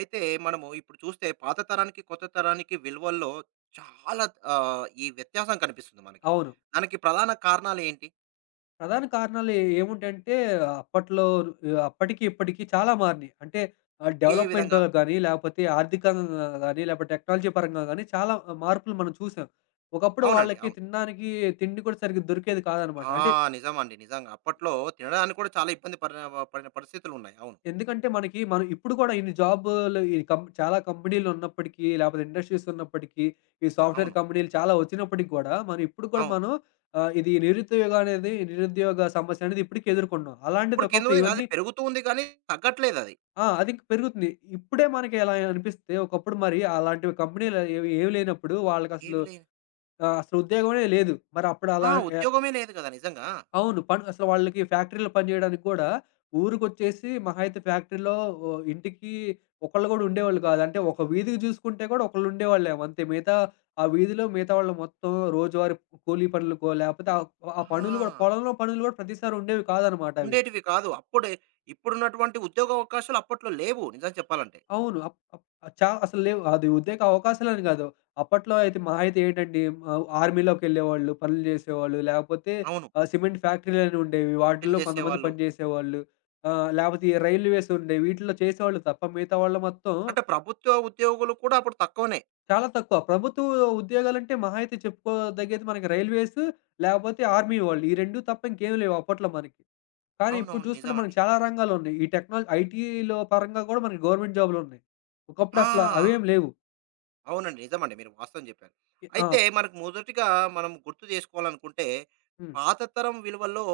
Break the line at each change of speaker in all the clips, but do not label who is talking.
అయితే మనము ఇప్పుడు చూస్తే పాత తరానికి, కొత్త తరానికి విలువల్లో చాలా ఈ వ్యత్యాసం కనిపిస్తుంది మనకి.
అవును.
దానికి ప్రధాన కారణాలేంటి?
ప్రధాన కారణాలు ఏముంటాయంటే అప్పట్లో అప్పటికి ఇప్పటికి చాలా మారినియి. అంటే
ఏ
డెవలప్‌మెంట్
విధంగా?
గాని, లేపోతే ఆర్థికంగా గాని, లేపోతే టెక్నాలజీ పరంగా గాని చాలా మార్పులు మనం చూసాం. ఒకప్పుడు
అవునండి.
వాళ్ళకి
అవును.
తినడానికి తిండి కూడా సరిగ్గా దొరికేది కాదనమాట.
ఆ!
అంటే
నిజమండి. నిజంగా. అప్పట్లో తినడానికి కూడా చాలా ఇబ్బంది పడిన పరిస్థితులున్నాయి. అవును.
ఎందుకంటే మనకి మనం ఇప్పుడు కూడా ఇన్ని జాబులు ఈ కం చాలా కంపెనీలు ఉన్నప్పటికీ, లేపోతే ఇండస్ట్రీస్ ఉన్నప్పటికీ, ఈ సాఫ్ట్‌వేర్
అవును.
కంపెనీలు చాలా వచ్చినప్పటికి గూడా, మనం ఇప్పుడు కూడా
అవును.
మనం ఇది నిరుద్యోగం అనేది నిరుద్యోగ సమస్య అనేది ఇప్పటికి ఎదుర్కొన్నాం. అలాంటిది
ఇప్పటికేందో
ఒకప్పుడు
అది
ఇవన్నీ
పెరుగుతూ ఉంది కానీ తగ్గట్లేదది.
ఆ! అది పెరుగుతుంది. ఇప్పుడే మనకి అలా అనిపిస్తే ఒకప్పుడు మరి అలాంటివి కంపెనీలు ఏవి ఏవి లేనప్పుడు వాళ్ళకసలు
ఏవి లే
అసలు ఉద్యోగమే లేదు. మరి అప్పుడు అలా
ఆ!
ఆహ్,
ఉద్యోగమే లేదు కదా! నిజంగా.
అవును. పని అసలు వాళ్ళకి ఫ్యాక్టరీలో పని చేయడానికి కూడా ఊరికొచ్చేసి మహా అయితే ఫ్యాక్టరీలో ఇంటికి ఒకళ్ళు కూడా ఉండేవాళ్ళు కాదు. అంటే ఒక వీధికి చూసుకుంటే కూడా ఒకళ్ళు ఉండేవాళ్ళేమో అంతే. మిగతా ఆ వీధిలో మిగతా వాళ్ళు మొత్తం రోజువారీ కూలీ పనులకో లేకపోతే ఆ ఆ పనులు కూడా
ఆ!
పొలంలో పనులు కూడా ప్రతిసారి ఉండేవి కాదనమాట అవి.
ఉండేటివి కాదు. అప్పుడే ఇప్పుడున్నటువంటి ఉద్యోగ అవకాశాలు అప్పట్లో లేవు నిజం చెప్పాలంటే.
అవును. అప్ అప్ చా అసలు లేవు. అది ఉద్యోగ అవకాశాలని గాదు. అప్పట్లో అయితే మహా అయితే ఏంటండి ఆర్మీలోకెళ్ళేవాళ్ళు, పనులు జేసేవాళ్ళు. లేకపోతే
అవును.
సిమెంట్ ఫ్యాక్టరీలని ఉండేవి.
పని
వాటిల్లో కొంతమంది
చేసేవాళ్ళు.
పని జేసేవాళ్ళు. లేపోతే ఈ రైల్వేస్ ఉండేవి. వీటిల్లో చేసేవాళ్ళు తప్ప మిగతా వాళ్ళు మొత్తం
అంటే ప్రభుత్వ ఉద్యోగులు కూడా అప్పుడు తక్కువనే.
చాలా తక్కువ. ప్రభుత్వ ఉద్యోగాలంటే మహా అయితే చెప్పుకోదగ్గేది మనకి రైల్వేస్, లేకపోతే ఆర్మీ వాళ్ళు. ఈ 2 తప్ప ఇంకేం లేవు అప్పట్లో మనకి. కానీ ఇప్పుడు
అవునవును.
చూసుకుంటే
నిజమండి.
మనకు చాలా రంగాలున్నాయి. ఈ టెక్నాలజీ ఐటీలో పరంగా గూడా మనకి గవర్నమెంట్ జాబులున్నాయి. ఒకప్పుడు అసల
ఆ!
అవేం లేవు.
అవునండి. నిజమండి. మీరు వాస్తవం చెప్పారు.
ఎ ఆ!
అయితే మనకు మొదటిగా మనం గుర్తు చేసుకోవాలనుకుంటే,
హ్మ్.
పాత తరం విలువల్లో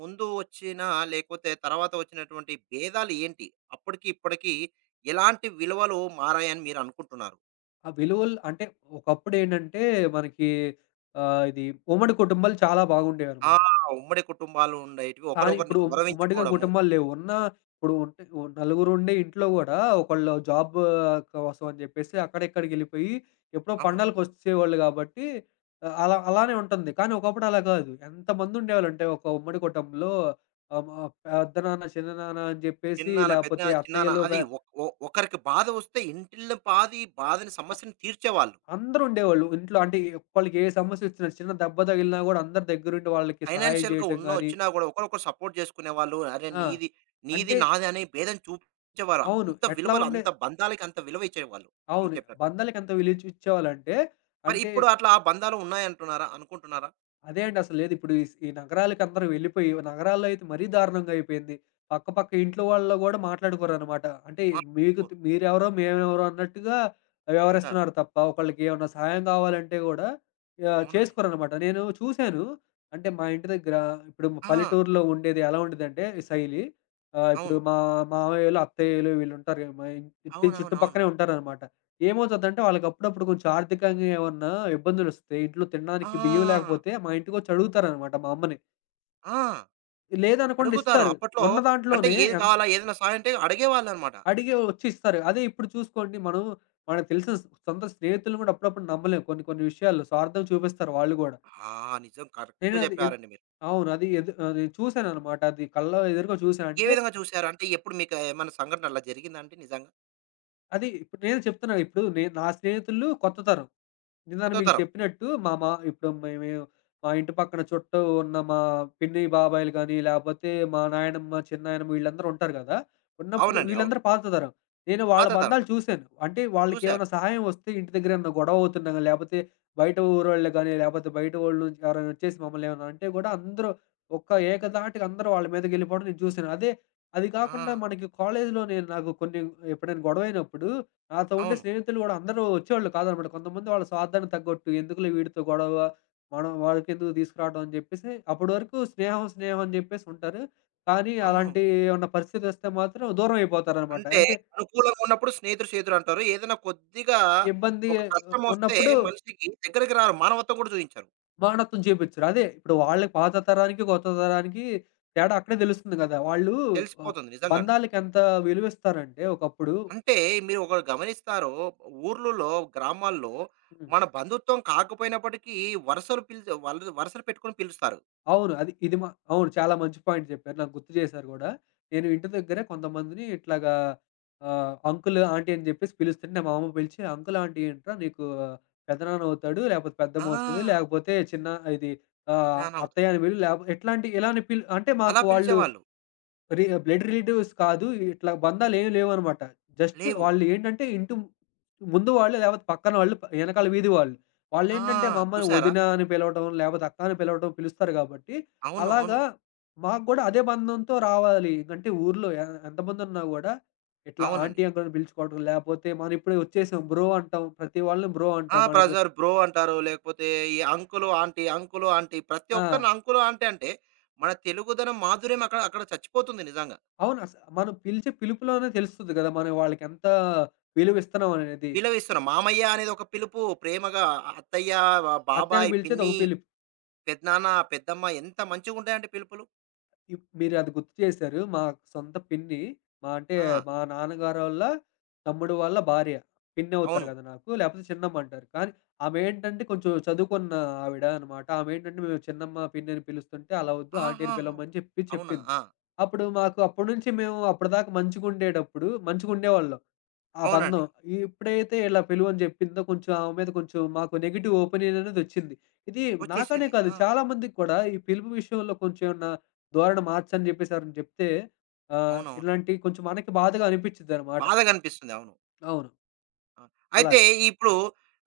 ముందు వచ్చిన లేకపోతే తర్వాత వచ్చినటువంటి భేదాలు ఏంటి? అప్పటికి, ఇప్పటికి ఎలాంటి విలువలు మారాయని మీరు అనుకుంటున్నారు?
ఆ విలువలు అంటే ఒకప్పుడేంటంటే మనకి ఇది ఉమ్మడి కుటుంబాలు చాలా
ఆ!
బాగుండేవనమాట.
ఉమ్మడి కుటుంబాలు ఉండేటివి.
కానీ
ఒకరొకరిని
ఇప్పుడు ఉమ్మడిగా
గౌరవించుకోవడము.
కుటుంబాలు లేవు. ఉన్న ఇప్పుడు ఉంటే ఓ నలుగురుండే ఇంట్లో గూడా ఒకళ్ళు జాబ్ కోసం అని జెప్పేసి అక్కడిక్కడికెళ్ళిపోయి ఎప్పుడో
అవును.
పండగలకొచ్చేవాళ్ళు గాబట్టి అలా అలానే ఉంటుంది. కానీ ఒకప్పుడు అలా గాదు. ఎంతమందుండేవాళ్ళంటే ఒక ఉమ్మడి కుటుంబంలో మా పెద్దనాన్న, చిన్ననాన్న అని జెప్పేసి
చిన్నాన్న,
లేపోతే
పెద్దనాన్న, చిన్నాన్న
అత్తయ్యలు పె
అది
అ
ఒక్ ఒ ఒకరికి బాధ వస్తే ఇంటిల్లి పాది బాధని సమస్యని తీర్చేవాళ్ళు.
అందరూ ఉండేవాళ్ళు. ఇంట్లో అంటే ఒక్కళ్ళకి ఏ సమస్యొచ్చినా, చిన్న దెబ్బ తగిలినా గూడా అందరు దగ్గరుండి వాళ్ళకి సహాయం
ఫైనాన్షియల్‌గా
జేయటం
ఉన్న
గానీ
వచ్చినా గూడా ఒకరొకరు సపోర్ట్ జేసుకునేవాళ్ళు. అరే!
ఆ!
నీది,
అంటే
నీది నాది అనే భేదం చూపించేవారు.
అవును.
అంత
ఎట్లా
విలువలు
ఉండే
అంత బంధాలకి అంత విలువ ఇచ్చేవాళ్ళు మీరు
అవును.
చెప్పినట్టు.
బంధాలకెంత విలువిచ్చేవాళ్ళంటే
మరి
అంటే
ఇప్పుడు అట్లా బంధాలు ఉన్నాయంటున్నారా? అనుకుంటున్నారా?
అదే అండి. అసలు లేదు. ఇప్పుడు ఈ నగరాలకి అందరూ వెళ్ళిపోయి, నగరాల్లో అయితే మరీ దారుణంగా అయిపోయింది. పక్క పక్క ఇంట్లో వాళ్ళు గూడా మాట్లాడుకోరనమాట. అంటే
మా
మీకు తి మీరెవరో, మేమెవరో అన్నట్టుగా
ఉంటారు.
వ్యవహరిస్తున్నారు తప్ప, ఒకళ్ళకి ఏమన్నా సహాయం కావాలంటే గూడా
అవునండి.
చేసుకోరనమాట. నేను చూసాను. అంటే మా ఇంటి దగ్గర ఇప్పుడు మా
ఆ!
పల్లెటూరులో ఉండేది ఎలా ఉండేదంటే ఈ శైలి. ఇప్పుడు
అవును.
మా మామయ్యోళ్ళు, అత్తయ్యలు వీళ్ళుంటారు. మా ఇంటి
అవునవునవును.
చుట్టుపక్కనే ఉంటారనమాట. ఏమవుతదంటే వాళ్ళకప్పుడప్పుడు కొంచెం ఆర్థికంగా ఏమన్నా ఇబ్బందులొస్తే, ఇంట్లో తినడానికి బియ్యం
ఆ!
లేకపోతే మా ఇంటికొచ్చి అడుగుతారనమాట మా అమ్మని.
ఆ!
లేదనుకోండి
అడుగుతారు.
ఇస్తారు.
అప్పట్లో
ఉన్న
అంటే
దాంట్లోనే
ఏది
ఎంత
కావాలా? ఏదైనా సహాయం అంటే అడిగేవాళ్ళనమాట.
అడిగి వచ్చి ఇస్తారు. అదే ఇప్పుడు చూసుకోండి మనం మనకు తెలిసిన స్ సొంత స్నేహితులను గూడా అప్పుడప్పుడు నమ్మలేం. కొన్ని కొన్ని విషయాల్లో స్వార్థం చూపిస్తారు వాళ్ళు గూడా.
ఆ! నిజం కరెక్ట్
నేనది ఎద్
జెప్పారండి మీరు.
అవును. అది ఎదు అది చూసాననమాట. అది కళ్ళ ఎదురుగా చూసా.
ఏ
అంటే
విధంగా చూసారు? అంటే ఎప్పుడు మీకు ఏమన్నా సంఘటన అలా జరిగిందా అండి నిజంగా?
అది ఇప్పుడు నేను చెప్తున్నా. ఇప్పుడు నేను నా స్నేహితులు కొత్త తరం. ఇందాక
కొత్త
మీకు
తరం.
చెప్పినట్టు మా మా ఇప్పుడు మేమే మా ఇంటి పక్కన చుట్టూ ఉన్న మా పిన్ని బాబాయిలు గానీ, లేపోతే మా నాయనమ్మ, చిన్నాయనమ్మ వీళ్ళందరూ ఉంటారు గదా! ఉన్నప్పుడు
అవునండి. అవును.
వీళ్ళందరూ పాత తరం. నేను వాళ్ళ
పాత తరం.
బంధాలు చూసాను. అంటే
చూసారు.
వాళ్ళకేమైనా సహాయం వస్తే ఇంటి దగ్గర ఏమన్నా గొడవ అవుతున్నా గానీ, లేపోతే బయట ఊరోళ్ళు గానీ, లేపోతే బయట వోళ్ళు నుంచి ఎవరైనా వచ్చేసి మమ్మల్ని ఏమన్నా అంటే గూడా అందరూ ఒక్క ఏకధాటిగా అందరూ వాళ్ళ మీదకెళ్ళిపోవడం నేను చూసాను. అదే అది కాకుండా
ఆ!
మనకి కాలేజ్‌లో నేను నాకు కొన్ని ఎప్పుడైనా గొడవైనప్పుడు, నాతో ఉండే
అవును.
స్నేహితులు గూడా అందరూ వచ్చేవాళ్ళు కాదనమాట. కొంతమంది వాళ్ళ స్వార్థానికి తగ్గొట్టు ఎందుకులే వీడితో గొడవ, మనం వాడికెందుకు తీసుకురావడం అని జెప్పేసి అప్పటి వరకు స్నేహం, స్నేహం అని జెప్పేసి ఉంటారు. కానీ
అవును.
అలాంటి ఏమన్నా పరిస్థితొస్తే మాత్రం దూరం అయిపోతారనమాట.
అంటే
అంటే
అనుకూలంగా ఉన్నప్పుడు స్నేహితుడు చేదురు అంటారు. ఏదైనా కొద్దిగా
ఇబ్బంది
ఒక
ఆ,
కష్టమొస్తే
ఉన్నప్పుడు
మనిషికి దగ్గరికి రారు. మానవత్వం కూడా చూయించరు.
మానవత్వం చూపిచ్చరు. అదే ఇప్పుడు వాళ్ళకి పాత తరానికి, కొత్త తరానికి తేడా అక్కడే తెలుస్తుంది గదా! వాళ్ళు ఆహ్,
తెలిసిపోతుంది నిజంగా అండి.
బంధాలకెంత విలువిస్తారంటే ఒకప్పుడు
అంటే మీరు ఒకటి గమనిస్తారో ఊర్లలో, గ్రామాల్లో
హ్మ్.
మన బంధుత్వం కాకపోయినప్పటికీ వరుసలు పిలిచే వాళ్ళు వరుసలు పెట్టుకొని పిలుస్తారు.
అవును. అది ఇది మా అవును. చాలా మంచి పాయింట్ చెప్పారు. నాకు గుర్తు చేశారు గూడా. నేను ఇంటి దగ్గరే కొంతమందిని ఇట్లాగా అంకుల్, ఆంటీ అని జెప్పేసి పిలుస్తుంటే మా అమ్మ పిలిచి, "అంకుల్, ఆంటీ ఏంట్రా నీకు పెద్దనాన్న అవుతాడు, లేకపోతే పెద్దమ్మ అవుతది,
ఆ!
లేకపోతే చిన్న ఇది
ఇన్నానవుతుంది.
అత్తయ్య అని పిలు లేకపోతే" ఇట్లాంటి ఇలానే పిలు అంటే
అలా
మాకు వాళ్ళు
పిలిచేవాళ్ళు.
రి బ్లడ్ రిలేటివ్స్ కాదు. ఇట్లా బంధాలేమి లేవనమాట. జస్ట్
లేవు.
వాళ్ళేంటంటే ఇంటి ముందు వాళ్ళు లేకపోతే పక్కన వాళ్ళు, ఎనకాల వీధి వాళ్ళు.
ఆ!
వాళ్ళేంటంటే మా అమ్మని
చూసారా?
వదిన అని పిలవటం, లేకపోతే అక్క అని పిలవటం పిలుస్తారు కాబట్టి,
అవును. అవును.
అలాగా మాకు గూడా అదే బంధంతో రావాలి. అంటే ఊర్లో ఎ ఎంతమందున్నా గూడా ఇట్లా ఆంటీ,
అవునండి.
అంకుల్ అని పిలుచుకోవడం, లేపోతే మనమిప్పుడే వచ్చేసాం బ్రో అంటాం. ప్రతి వాళ్ళని బ్రో
ఆ!
అంటాం. మనకు
బ్రదర్, బ్రో అంటారు. లేకపోతే ఈ అంకులు, ఆంటీ, అంకులు, ఆంటీ ప్రతి
ఆ!
ఒక్కరిని అంకులు, ఆంటీ అంటే మన తెలుగుదనం మాధుర్యం అక్కడ అక్కడ చచ్చిపోతుంది నిజంగా.
అవును. అస మనం పిలిచే పిలుపులోనే తెలుస్తది గదా! మనం వాళ్ళకెంత విలువిస్తున్నామనేది.
విలవిస్తున్నాం. మామయ్య అనేది ఒక పిలుపు ప్రేమగా అత్తయ్య,
అత్త అని
బాబాయ్,
పిలిచేది
పిన్ని,
ఒక పిలుపు.
పెదనాన్న, పెద్దమ్మ ఎంత మంచిగుంటాయంటే పిలుపులు.
ఇప్ మీరది గుర్తు చేశారు. మా సొంత పిన్ని, మా అంటే
ఆ!
మా నాన్నగారోళ్ళ తమ్ముడు వాళ్ళ భార్య. పిన్నవుతారు
అవును.
గదా నాకు. లేపోతే చిన్నమ్మంటారు. కానీ ఆమేంటంటే కొంచెం చదువుకున్న ఆవిడ అనమాట. ఆమేంటంటే మేము చిన్నమ్మ, పిన్ని అని పిలుస్తుంటే అలా వద్దు ఆంటీ అని
ఆహాహా!
పిలవమని చెప్పి
అవునా!
చెప్పింది.
ఆ!
అప్పుడు మాకు అప్పటి నుంచి మేము అప్పటిదాకా మంచిగుండేటప్పుడు మంచిగుండేవాళ్ళం. ఆ బంధం.
అవునండి.
ఈ- ఎప్పుడైతే ఇలా పిలువని జెప్పిందో కొంచెం ఆమె మీద కొంచెం మాకు నెగెటివ్ ఒపీనియన్ అనేదొచ్చింది. ఇది నాకనే
వచ్చేసింది.
కాదు
ఆ!
చాలా మందికి కూడా ఈ పిలుపు విషయంలో కొంచెం ఏమన్నా ధోరణి మార్చని జెప్పేసి ఎవరైనా జెప్తే
అవునవును.
ఇలాంటివి కొంచెం మనకి బాధగా అనిపిచ్చిద్దనమాట.
బాధగనిపిస్తుంది. అవును.
అవును.
ఆ! అయితే
అలాగ.
ఇప్పుడు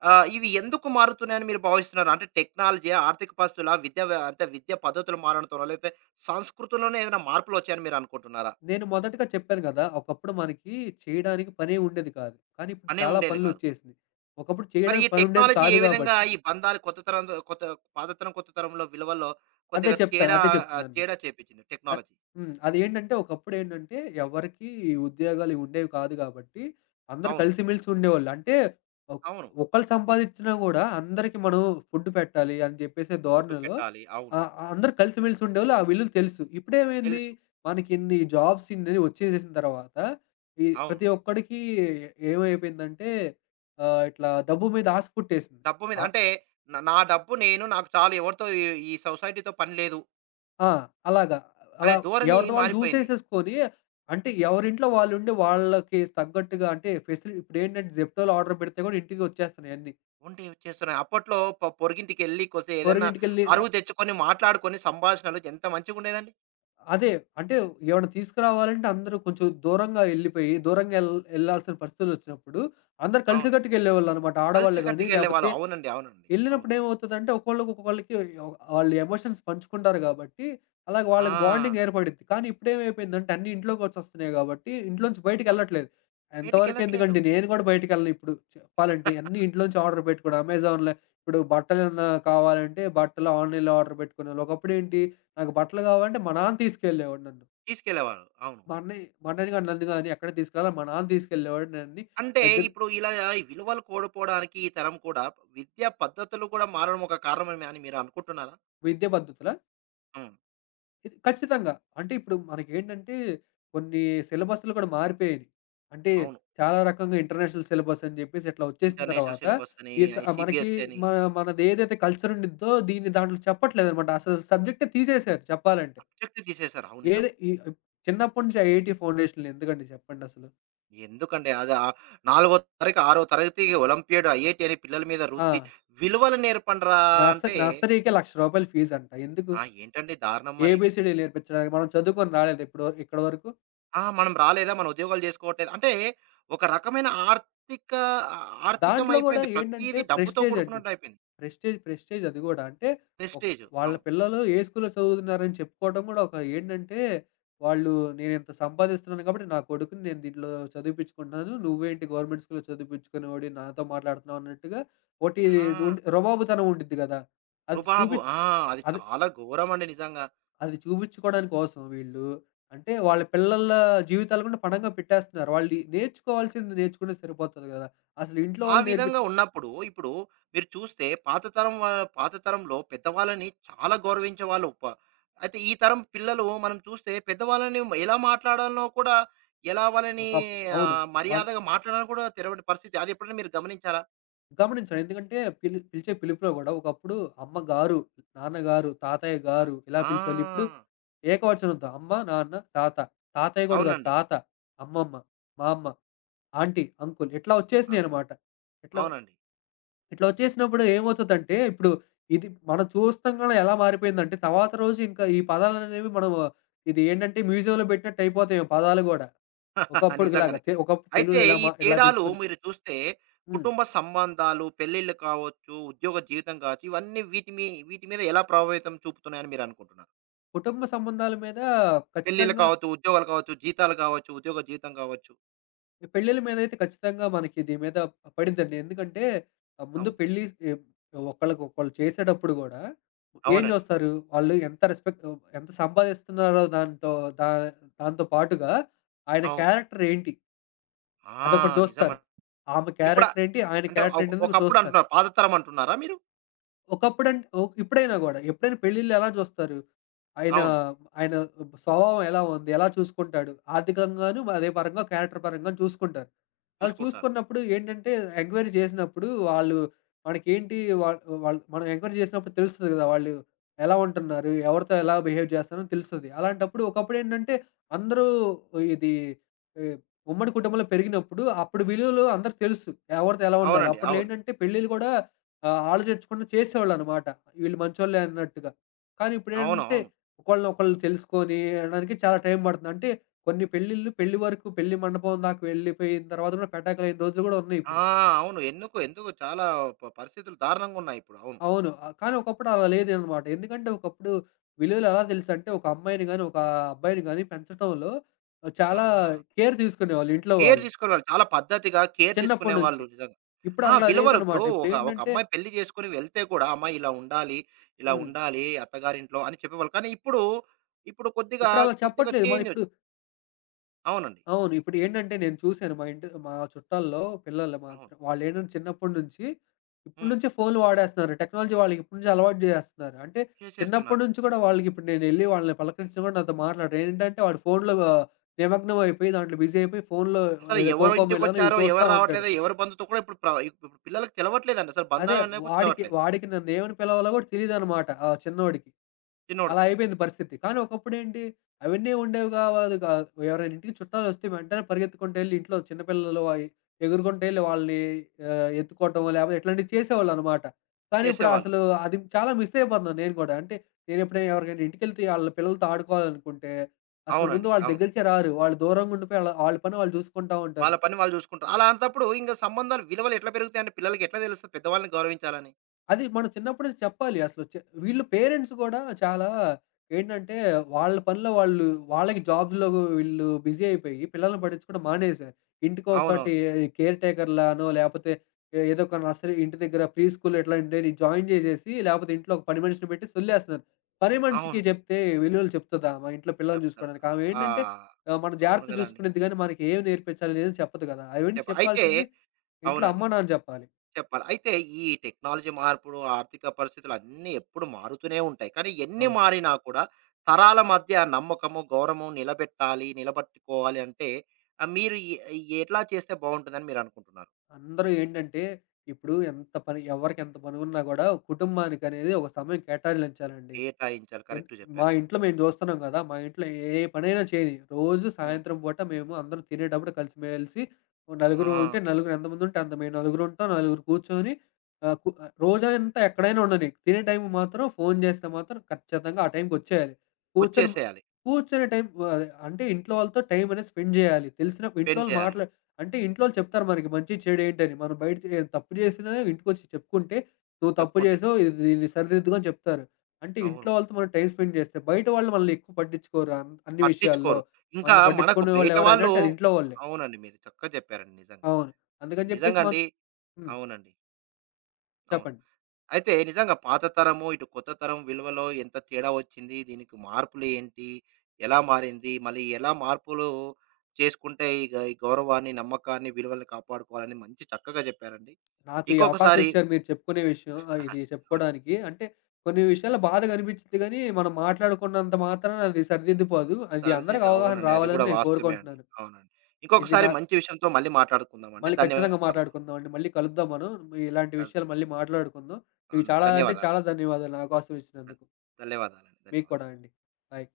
ఇవి ఎందుకు మారుతున్నాయని మీరు భావిస్తున్నారు? అంటే టెక్నాలజీ, ఆర్థిక పరిస్థితులా, విద్య వ్య అంటే విద్య పద్ధతులు మారడంతోనా? లేకపోతే సంస్కృతిలోనే ఏదైనా మార్పులొచ్చాయని మీరనుకుంటున్నారా?
నేను మొదటగా చెప్పాను గదా! ఒకప్పుడు మనకి చేయడానికి పనేం ఉండేది కాదు. కానీ ఇప్పుడు
అనే
చాలా
ఉండేది కాదు.
పనులొచ్చేసినియి. ఒకప్పుడు
మరి ఈ
చేయడానికి పనుండేది
టెక్నాలజీ ఏ
కాదు
విధంగా
గాబట్టి
ఈ బంధాలు కొత్త తరంతో కొత్త పాత తరం, కొత్త తరంలో విలువల్లో
అదే
కొద్దిగా
చెప్తాను.
తేడా
అదే చెప్తున్నాను మీకు.
తేడా చేపిచ్చింది
అద్
టెక్నాలజీ.
హ్మ్. అదేంటంటే ఒకప్పుడేంటంటే ఎవరికీ ఉద్యోగాలు ఉండేవి కాదు కాబట్టి అందరూ
అవును.
కలిసిమెలిసి ఉండేవాళ్ళు. అంటే ఒక్
అవును.
ఒకళ్ళు సంపాదిచ్చినా గూడా అందరికి మనం ఫుడ్ పెట్టాలి అని జెప్పేసే
ఫుడ్
ధోరణిలో
పెట్టాలి. అవును.
ఆహ్, అందరూ కలిసిమెలిసి ఉండేవాళ్ళు. ఆ విలువలు తెలుసు. ఇప్పుడేమైంది
తెలుసు.
మనకిన్ని జాబ్స్ ఇన్ని వచ్చేసేసిన తర్వాత ఈ
అవును.
ప్రతి ఒక్కడికి ఏమైపోయిందంటే ఇట్లా డబ్బు మీద ఆశ పుట్టేసింది.
డబ్బు మీద
ఆ
అంటే నా డబ్బు నేను నాకు చాలు ఎవరితో ఈ ఈ సొసైటీతో పని లేదు
ఆ! అలాగా.
అనే
అలా
ధోరణి
ఎవరిది వాళ్ళు
మారిపోయింది.
చూసేసేసుకొని అంటే ఎవరింట్లో వాళ్ళుండి వాళ్ళకి తగ్గట్టుగా అంటే ఫెసిలి ఇప్పుడేంటంటే జెప్టోలో ఆర్డర్ పెడితే గూడా ఇంటికి వచ్చేస్తున్నాయి అన్నీ.
వంటివి చేస్తున్నాయి. అప్పట్లో పొరుగింటికెళ్ళి కొద్దిసేపు ఏదన్నా
పొరుగింటికెళ్ళి ల
అరువు తెచ్చుకొని, మాట్లాడుకొని సంభాషణలు ఎంత మంచిగుండేదండి.
అదే అంటే ఏవన్నా తీసుకురావాలంటే అందరూ కొంచెం దూరంగా ఎళ్ళిపోయి దూరంగా ఎల్ ఎళ్ళాల్సిన పరిస్థితులొచ్చినప్పుడు అందరూ
అవును.
కలిసికట్టుగా ఎళ్ళేవాళ్ళనమాట. ఆడవాళ్ళు గాని
కలిసికట్టుగెళ్ళేవాళ్ళు.
లేపోతే
అవునండి. అవునండి. అవును.
ఎళ్ళినప్పుడు ఏమవుతదంటే ఒక్కోళ్ళకి ఒక్కోళ్ళకి ఒ వాళ్ళు ఎమోషన్స్ పంచుకుంటారు గాబట్టి, అలాగే
ఆ!
వాళ్ళకి బాండింగ్ ఏర్పడిద్ది. కానీ ఇప్పుడేమైపోయిందంటే అన్నీ ఇంట్లోకొచ్చేస్తున్నాయి గాబట్టి, ఇంట్లోంచి
ఆ!
బయటికెళ్ళట్లేదు. ఎంతవరకు
బయటికెళ్ళట్లేదు.
ఎందుకండి నేను గూడా బయటికెళ్ళను ఇప్పుడు చెప్పాలంటే. అన్నీ ఇంట్లోంచి ఆర్డర్ పెట్టుకోవడం. అమెజాన్‌లో ఇప్పుడు బట్టలేమన్నా కావాలంటే బట్టలు ఆన్‌లైన్‌లో ఆర్డర్ పెట్టుకునేవాళ్ళు. ఒకప్పుడేంటి నాకు బట్టలు కావాలంటే మా నాన్న తీసుకెళ్ళేవాడు నన్ను.
తీసుకెళ్ళేవారు. అవును.
మా అన్నయ్యని గాని, నన్ను గాని ఎక్కడికి తీసుకెళ్ళాలి మా నాన్న తీసుకెళ్ళేవాడు నన్ని
అంటే
దగ్గర
ఇప్పుడు ఇలా ఈ విలువలు కోల్పోవడానికి ఈ తరం కూడా విద్యా పద్ధతులు కూడా మారడం ఒక కారణమే అని మీరు అనుకుంటున్నారా?
విద్యా పద్ధతిలో.
హ్మ్.
ఇది ఖచ్చితంగా. అంటే ఇప్పుడు మనకేంటంటే కొన్ని సిలబస్‌లు కూడా మారిపోయినియి. అంటే
అవును.
చాలా రకంగా ఇంటర్నేషనల్ సిలబస్ అని జెప్పేసి ఇట్లా వచ్చేసిన
ఇంటర్నేషనల్
తర్వాత
సిలబస్ అని,
ఈ స
ఐ
మనకి
సీబీఎస్‌సి అని
మ మనది ఏదైతే కల్చర్ ఉండిద్దో దీన్ని దాంట్లో చెప్పట్లేదనమాట. అసలు సబ్జెక్టే తీసేసారు చెప్పాలంటే.
సబ్జెక్ట్ తీసేశారు. అవును నిజం.
ఏది ఈ చిన్నప్పటి నుంచి ఐఐటీ ఫౌండేషన్‌లు ఎందుకండి చెప్పండసలు.
ఎందుకండి అది నాలుగో తరగతి, ఆరో తరగతి ఒలింపియాడ్, ఐఐటీ అని పిల్లల మీద
ఆ!
రుద్ది విలువలు నేర్పండిరా
నర్స
అంటే,
నర్సరీకే ₹1,00,000 ఫీజంట. ఎందుకు?
ఆ! ఏంటండి దారుణం మరి.
ఏబీసీడీలు నేర్పించడానికి. మనం చదువుకొని రాలేదు ఇప్పడు ఇక్కడి వరకు.
ఆ! మనం రాలేదా? మన ఉద్యోగాలు చేసుకోవట్లేదు. అంటే ఒక రకమైన ఆర్థిక ఆర్థికం
దాంట్లో గూడా
అయిపోయింది.
ఏంటంటే
ప్రతీది డబ్బుతో
ప్రెస్టేజ్ అండి.
కూడుకున్నట్టు అయిపోయింది.
ప్రెస్టీజ్, ప్రెస్టీజ్ అది గూడా. అంటే ఒక
ప్రెస్టీజ్
వాళ్ళ
అవును.
పిల్లలు ఏ స్కూల్‌లో చదువుతున్నారని చెప్పుకోవడం గూడా ఒక ఏంటంటే, వాళ్ళు నేనింత సంపాదిస్తున్నాను కాబట్టి నా కొడుకుని నేను దీంట్లో చదివిపిచ్చుకుంటున్నాను. నువ్వేంటి గవర్నమెంట్ స్కూల్‌లో చదివిపిచ్చుకునేవాడివి నాతో మాట్లాడుతున్నావు అన్నట్టుగా ఒకటి ఇది
ఆ!
ఉండి రుబాబుతనం ఉండిద్ది గదా! అది
రుబాబు.
చూపి
ఆ! అది
అది
చాలా ఘోరమండి నిజంగా.
అది చూపిచ్చుకోవడానికి కోసం వీళ్ళు అంటే వాళ్ళ పిల్లల జీవితాలు కూడా పణంగా పెట్టేస్తున్నారు. వాళ్ళు నేర్చుకోవాల్సింది నేర్చుకుంటే సరిపోతది గదా! అసలు ఇంట్లో
ఆ
వాళ్ళు
విధంగా
నేర్పించ
ఉన్నప్పుడు, ఇప్పుడు మీరు చూస్తే పాత తరంలో పెద్దవాళ్ళని చాలా గౌరవించేవాళ్ళు. ప అయితే ఈ తరం పిల్లలు మనం చూస్తే పెద్దవాళ్ళని ఎలా మాట్లాడాలో కూడా, ఎలా వాళ్ళని
ఒకప్ అవును. మన
మర్యాదగా మాట్లాడాలని కూడా తెలవని పరిస్థితి. అది ఎప్పుడైనా మీరు గమనించారా?
గమనించాను. ఎందుకంటే పిలి పిలిచే పిలుపులో గూడా ఒకప్పుడు అమ్మ గారు, నాన్న గారు, తాతయ్య
ఆ!
గారు ఇలా
ఆ!
పిలిచేవాళ్ళు. ఇప్పుడు ఏకవచనంతో అమ్మ, నాన్న, తాత. తాతయ్య గూడా గాదు
అవునండి.
తాత, అమ్మమ్మ, మామ్మ, ఆంటీ, అంకుల్ ఇట్లా
అంకుల్.
వచ్చేసినాయనమాట. ఇట్లా
అవునండి.
ఇట్లా వచ్చేసినప్పుడు ఏమవుతదంటే ఇప్పుడు ఇది మనం చూస్తంగానే ఎలా మారిపోయిందంటే తర్వాత రోజు ఇంకా ఈ పదాలనేవి మనం ఇది ఏంటంటే మ్యూజియంలో పెట్టినట్టు అయిపోతాయి పదాలు గూడా. ఒకప్పుడుకిలాగా.
నిజంగానే.
తె ఒకప్పుడు
అయితే
తెలుగులో ఇలా
ఈ
మా ఇలా
తేడాలు
పిలుచుకుని
మీరు చూస్తే
హ్మ్.
కుటుంబ సంబంధాలు, పెళ్ళిళ్ళు కావచ్చు, ఉద్యోగ జీవితం కావచ్చు, ఇవన్నీ వీటి మీద ఎలా ప్రభావితం చూపుతున్నాయని మీరు అనుకుంటున్నారు?
కుటుంబ సంబంధాల మీద
పెళ్ళిళ్ళు
ఖచ్చితంగా
కావచ్చు, ఉద్యోగాలు కావచ్చు, జీతాలు కావచ్చు, ఉద్యోగ జీతం కావచ్చు.
పెళ్ళిళ్ళ మీదైతే ఖచ్చితంగా మనకి దీని మీద పడిందండి. ఎందుకంటే ముందు
అవును.
పెళ్లి ఎ ఒకళ్ళకొకళ్ళు చేసేటప్పుడు గూడా ఏం
అవునండి.
జూస్తారు, వాళ్ళు ఎంత రెస్పెక్ట్ ఎంత సంపాదిస్తున్నారో దాంతో దా దాంతో పాటుగా ఆయన
అవును.
క్యారెక్టర్ ఏంటి
ఆ!
అదొకటి జూస్తారు.
నిజమండి.
ఆమె
ఇప్పుడా
క్యారెక్టర్ ఏంటి, ఆయన
అంటే
క్యారెక్టర్ ఏంటి అనేది
ఒకప్పుడు
చూస్తారు.
అంటున్నారు. పాత తరం అంటున్నారా మీరు?
ఒకప్పుడంటే ఓహ్! ఇప్పుడైనా గూడా. ఎప్పుడైనా పెళ్ళిళ్ళు ఎలా జూస్తారు? ఆయన,
అవును.
ఆయన స్వభావం ఎలా ఉంది? ఎలా చూసుకుంటాడు? ఆర్థికంగాను, అదే పరంగా క్యారెక్టర్ పరంగాను చూసుకుంటారు. అలా
చూసుకుంటారు.
చూసుకున్నప్పుడు ఏంటంటే, ఎంక్వైరీ చేసినప్పుడు వాళ్ళు మనకేంటి వాళ్ వాళ్ళు మనం ఎంక్వైరీ చేసినప్పుడు తెలుస్తది గదా! వాళ్ళు ఎలా ఉంటున్నారు? ఎవరితో ఎలా బిహేవ్ చేస్తారని తెలుస్తది. అలాంటప్పుడు ఒకప్పుడేంటంటే, అందరూ ఇది ఆహ్, ఉమ్మడి కుటుంబంలో పెరిగినప్పుడు అప్పుడు విలువలు అందరికి తెలుసు. ఎవరితో ఎలా ఉండాలో.
అవునండి.
అప్పట్లో
అవును.
ఏంటంటే పెళ్ళిళ్ళు గూడా ఆలోచించకుండా చేసేవాళ్ళనమాట. వీళ్ళు మంచోళ్ళే అన్నట్టుగా. కానీ
అవును.
ఇప్పుడేంటంటే
అవును.
ఒకళ్ళని ఒకళ్ళు తెలుసుకొని అనడానికి చాలా టైం పడుతుంది. అంటే కొన్ని పెళ్ళిళ్ళు పెళ్లి వరకు పెళ్లి మండపం దాకా వెళ్ళిపోయిన తర్వాత కూడా పెటాకులైన రోజులు కూడా ఉన్నాయి ఇప్పుడు.
ఆ! అవును. ఎందుకు, ఎందుకు చాలా పరిస్థితులు దారుణంగా ఉన్నాయి ఇప్పుడు. అవును.
అవును. కానీ ఒకప్పుడు అలా లేదనమాట. ఎందుకంటే ఒకప్పుడు విలువలు ఎలా తెలుసంటే ఒక అమ్మాయిని గాని, ఒక అబ్బాయిని గాని పెంచటంలో
ఆ!
చాలా కేర్ తీసుకునేవాళ్ళు ఇంట్లో
కేర్
వాళ్ళు
తీసుకునేవాళ్ళు చాలా పద్ధతిగా కేర్
చిన్నప్పటి నుంచి.
తీసుకునేవాళ్ళు నిజంగా.
ఇప్పుడు
ఆ!
అలా
విలువలు ఇప్పుడు
లేదనమాట.
ఒక ఒక
ఇప్పుడేంటంటే
అమ్మాయి పెళ్లి చేసుకొని వెళ్తే కూడా అమ్మాయి ఇలా ఉండాలి, ఇలా
హ్మ్.
ఉండాలి అత్తగారింట్లో అని చెప్పేవాళ్ళు. కానీ ఇప్పుడు, ఇప్పుడు కొద్దిగా,
ఇప్పుడు అలా
కొద్దిగా
చెప్పట్లేదు. మన
చేంజ్.
ఇప్పుడు
అవునండి.
అవును. ఇప్పుడు ఏంటంటే నేను చూసాను మా ఇంటి మా చుట్టాల్లో పిల్లలు
అవును.
మాత్రం వాళ్ళేంటంటే చిన్నప్పటి నుంచి ఇప్పటి
హ్మ్.
నుంచే ఫోన్‌లు వాడేస్తున్నారు. టెక్నాలజీ వాళ్ళకి ఇప్పటి నుంచే అలవాటు చేసేస్తున్నారు. అంటే చిన్నప్పటి
చేసేస్తున్నారు.
నుంచి కూడా వాళ్ళకి ఇప్పుడు నేనెళ్ళి వాళ్ళని పలకరించినా కూడా నాతో మాట్లాడరు. ఏంటంటే వాడు ఫోన్‌లో నిమగ్నం అయిపోయి దాంట్లో బిజీ అయిపోయి ఫోన్‌లో
అసలు
ఏదో
ఎవరు
కోకోమెలానో ఇవి
ఇంటికొచ్చారో,
చూస్తా
ఎవరు
ఉంటాడు.
రావట్లేదో, ఎవరి బంధుతో కూడా ఇప్పుడు ఇప్పుడు పిల్లలకి తెలవట్లేదండి. అసలు
అదే.
బంధాలనేవి కూడా
వాడికి,
తెలవట్లేదు.
వాడికి నన్నేమని పిలవాలో గూడా తెలీదనమాట. ఆ చిన్నోడికి. అలా
చిన్నోడికి
అయిపోయింది పరిస్థితి. కానీ ఒకప్పుడేంటి అవన్నీ ఉండేవి గాదు గా ఎవరైనా ఇంటికి చుట్టాలొస్తే వెంటనే పరిగెత్తుకుంటెళ్ళి ఇంట్లో చిన్న పిల్లలు అయి ఎగురుకుంటెళ్ళి వాళ్ళని ఎత్తుకోవటం లేపోతే ఇట్లాంటివి చేసేవాళ్ళనమాట. కానీ ఇప్పుడు
చేసేవాళ్ళు.
అసలు అది చాలా మిస్ అయిపోతున్నాను నేను గూడా. అంటే నేనెప్పుడైనా ఎవరికైనా ఇంటికెళ్తే ఆళ్ళ పిల్లలతో ఆడుకోవాలనుకుంటే అసలు ముందు
అవునండి.
వాళ్ళ
అవును.
దగ్గరికే రారు. వాళ్ళు దూరంగా ఉండిపోయి ఆళ్ళ ఆళ్ళ పని వాళ్ళు చూసుకుంటా ఉంటారు.
వాళ్ళ పని వాళ్ళు చూసుకుంటారు. అలాంటప్పుడు ఇంక సంబంధాలు విలువలు ఎట్లా పెరుగుతాయండి? పిల్లలకి ఎట్లా తెలుస్తది పెద్దవాళ్ళని గౌరవించాలని?
అది మనం చిన్నప్పుడే చెప్పాలి అసలు చె వీళ్ళు పేరెంట్స్ గూడా చాలా ఏంటంటే, వాళ్ళ పనిలో వాళ్ళు వాళ్ళకి జాబ్స్‌లో వీళ్ళు బిజీ అయిపోయి, పిల్లల్ని పట్టించుకోవడం మానేశారు. ఇంటికొకటి
అవునవును.
కేర్ టేకర్‌లానో, లేపోతే ఏదో ఒక నర్సరీ ఇంటి దగ్గర ప్రీ స్కూల్ ఇట్లాంటివి జాయిన్ జేసేసి, లేపోతే ఇంట్లో ఒక పని మనిషిని పెట్టి సొల్లేస్తున్నారు. పని మనిషికి
అవును.
జెప్తే విలువలు చెప్తదా మా ఇంట్లో పిల్లల్ని
చెప్తారు.
జూసుకోవడానికి? ఆమె
ఆ!
ఏంటంటే మన
అవును
జాగ్రత్త
గదండీ!
జూసుకునేది గానీ, మనకి ఏం నేర్పించాలి అనేది చెప్పదు గదా! అవన్నీ
అయితే
చెప్పాల్సింది ఇంట్లో అమ్మ,
అవునండి.
నాన్న జెప్పాలి.
చెప్పాలి. అయితే ఈ టెక్నాలజీ మార్పులు, ఆర్థిక పరిస్థితులు అన్నీ ఎప్పుడు మారుతూనే ఉంటాయి. కానీ ఎన్ని
అవును.
మారినా కూడా తరాల మధ్య నమ్మకము, గౌరవం నిలబెట్టాలి, నిలబట్టుకోవాలి అంటే మీరు ఎ ఎ- ఎట్లా చేస్తే బావుంటుందని మీరనుకుంటున్నారు?
అందరూ ఏంటంటే, ఇప్పుడు ఎంత పని ఎవరికెంత పనున్నా గూడా కుటుంబానికనేది ఒక సమయం కేటాయించాలండి.
కేటాయించాలి.
ఎన్
కరెక్ట్
మా
చెప్పారు మీరు.
ఇంట్లో మేము చూస్తున్నాం కదా! మా ఇంట్లో ఏ పనైనా చేయని. రోజు
హ్మ్.
సాయంత్రం పూట మేము అందరం తినేటప్పుడు కలిసిమెలిసి ఓ నలుగురు ఉంటే
ఆ!
నలుగురు ఎంతమంది ఉంటే అంత మేము నలుగురుంటాం. నలుగురు కూర్చొని రోజంతా ఎక్కడైనా ఉండని. తినే టైం మాత్రం ఫోను చేస్తే మాత్రం ఖచ్చితంగా ఆ టైంకొచ్చేయాలి. కూర్చొని
వచ్చేసేయాలి.
కూర్చునే టైం అంటే ఇంట్లో వాళ్ళతో టైం అనేది స్పెండ్ చేయాలి. తెలిసిన ఇంట్లో
స్పెండ్
వాళ్ళు
చేయాలి.
మాట్లా అంటే ఇంట్లో వాళ్ళు చెప్తారు మనకి మంచి చెడు ఏంటని. మనం బయట చే తప్పు చేసినా ఇంటికొచ్చి చెప్పుకుంటే, "నువ్వు తప్పు
చెప్పుకుంటే.
చేసావు. ఇది దీన్ని సరిదిద్దుకో" అని చెప్తారు. అంటే
అవును.
ఇంట్లో వాళ్ళతో మనం టైమ్ స్పెండ్ చేస్తే, బయట వాళ్ళు మనల్ని ఎక్కువ పట్టించుకోరు అన్ని విషయాల్లో.
పట్టించుకోరు. ఇంకా
మనల్ని
మనకు
పట్టించుకునే వాళ్ళు
బయట
ఎవరైనా
వాళ్ళు
అంటే అది ఇంట్లో వాళ్ళే.
అవునండి. మీరు చక్కగా చెప్పారండి నిజంగా.
అవును. అందుకని చెప్పేసి
నిజంగా
మన్
అండి.
హ్మ్.
అవునండి. అవును.
చెప్పండి.
అయితే నిజంగా పాత తరము, ఇటు కొత్త తరం విలువలో ఎంత తేడా వచ్చింది? దీనికి మార్పులేంటి? ఎలా మారింది? మళ్ళీ ఎలా మార్పులు చేసుకుంటే ఈ ఈ గౌరవాన్ని, నమ్మకాన్ని, విలువల్ని కాపాడుకోవాలని మంచి చక్కగా చెప్పారండి.
నాకు ఈ అవకాశం
ఇంకొకసారి
ఇచ్చారు మీరు చెప్పుకునే విషయం ఇది
అవును.
చెప్పుకోడానికి అంటే కొన్ని విషయాల్లో బాధగా అనిపించిద్ది గానీ, మనం మాట్లాడుకున్నంత మాత్రాన అది సరిదిద్దుపోదు. అది అందరికి
సరిదిద్దు
అవగాహన
అవునండి. అది
రావాలని
కూడా
నేను
వాస్తవమే అండి.
కోరుకుంటున్నాను.
అవునండి.
ఇది
ఇంకొకసారి
నా
మంచి విషయంతో మళ్ళీ మాట్లాడుకుందామండి.
మళ్ళీ ఖచ్చితంగా
ధన్యవాదాలు.
మాట్లాడుకుందామండి. మళ్ళీ కలుద్దాం మనం. మీ ఇలాంటి విషయాలు
వెల్కమ్.
మళ్ళీ మాట్లాడుకుందాం. మీకు
అవును.
చాలా అంటే
ధన్యవాదాలండి.
చాలా ధన్యవాదాలు నా అవకాశం
ధన్
ఇచ్చినందుకు.
ధన్యవాదాలండి.
మీకు
ధన్యవాదాలు.
కూడా అండి. బాయ్.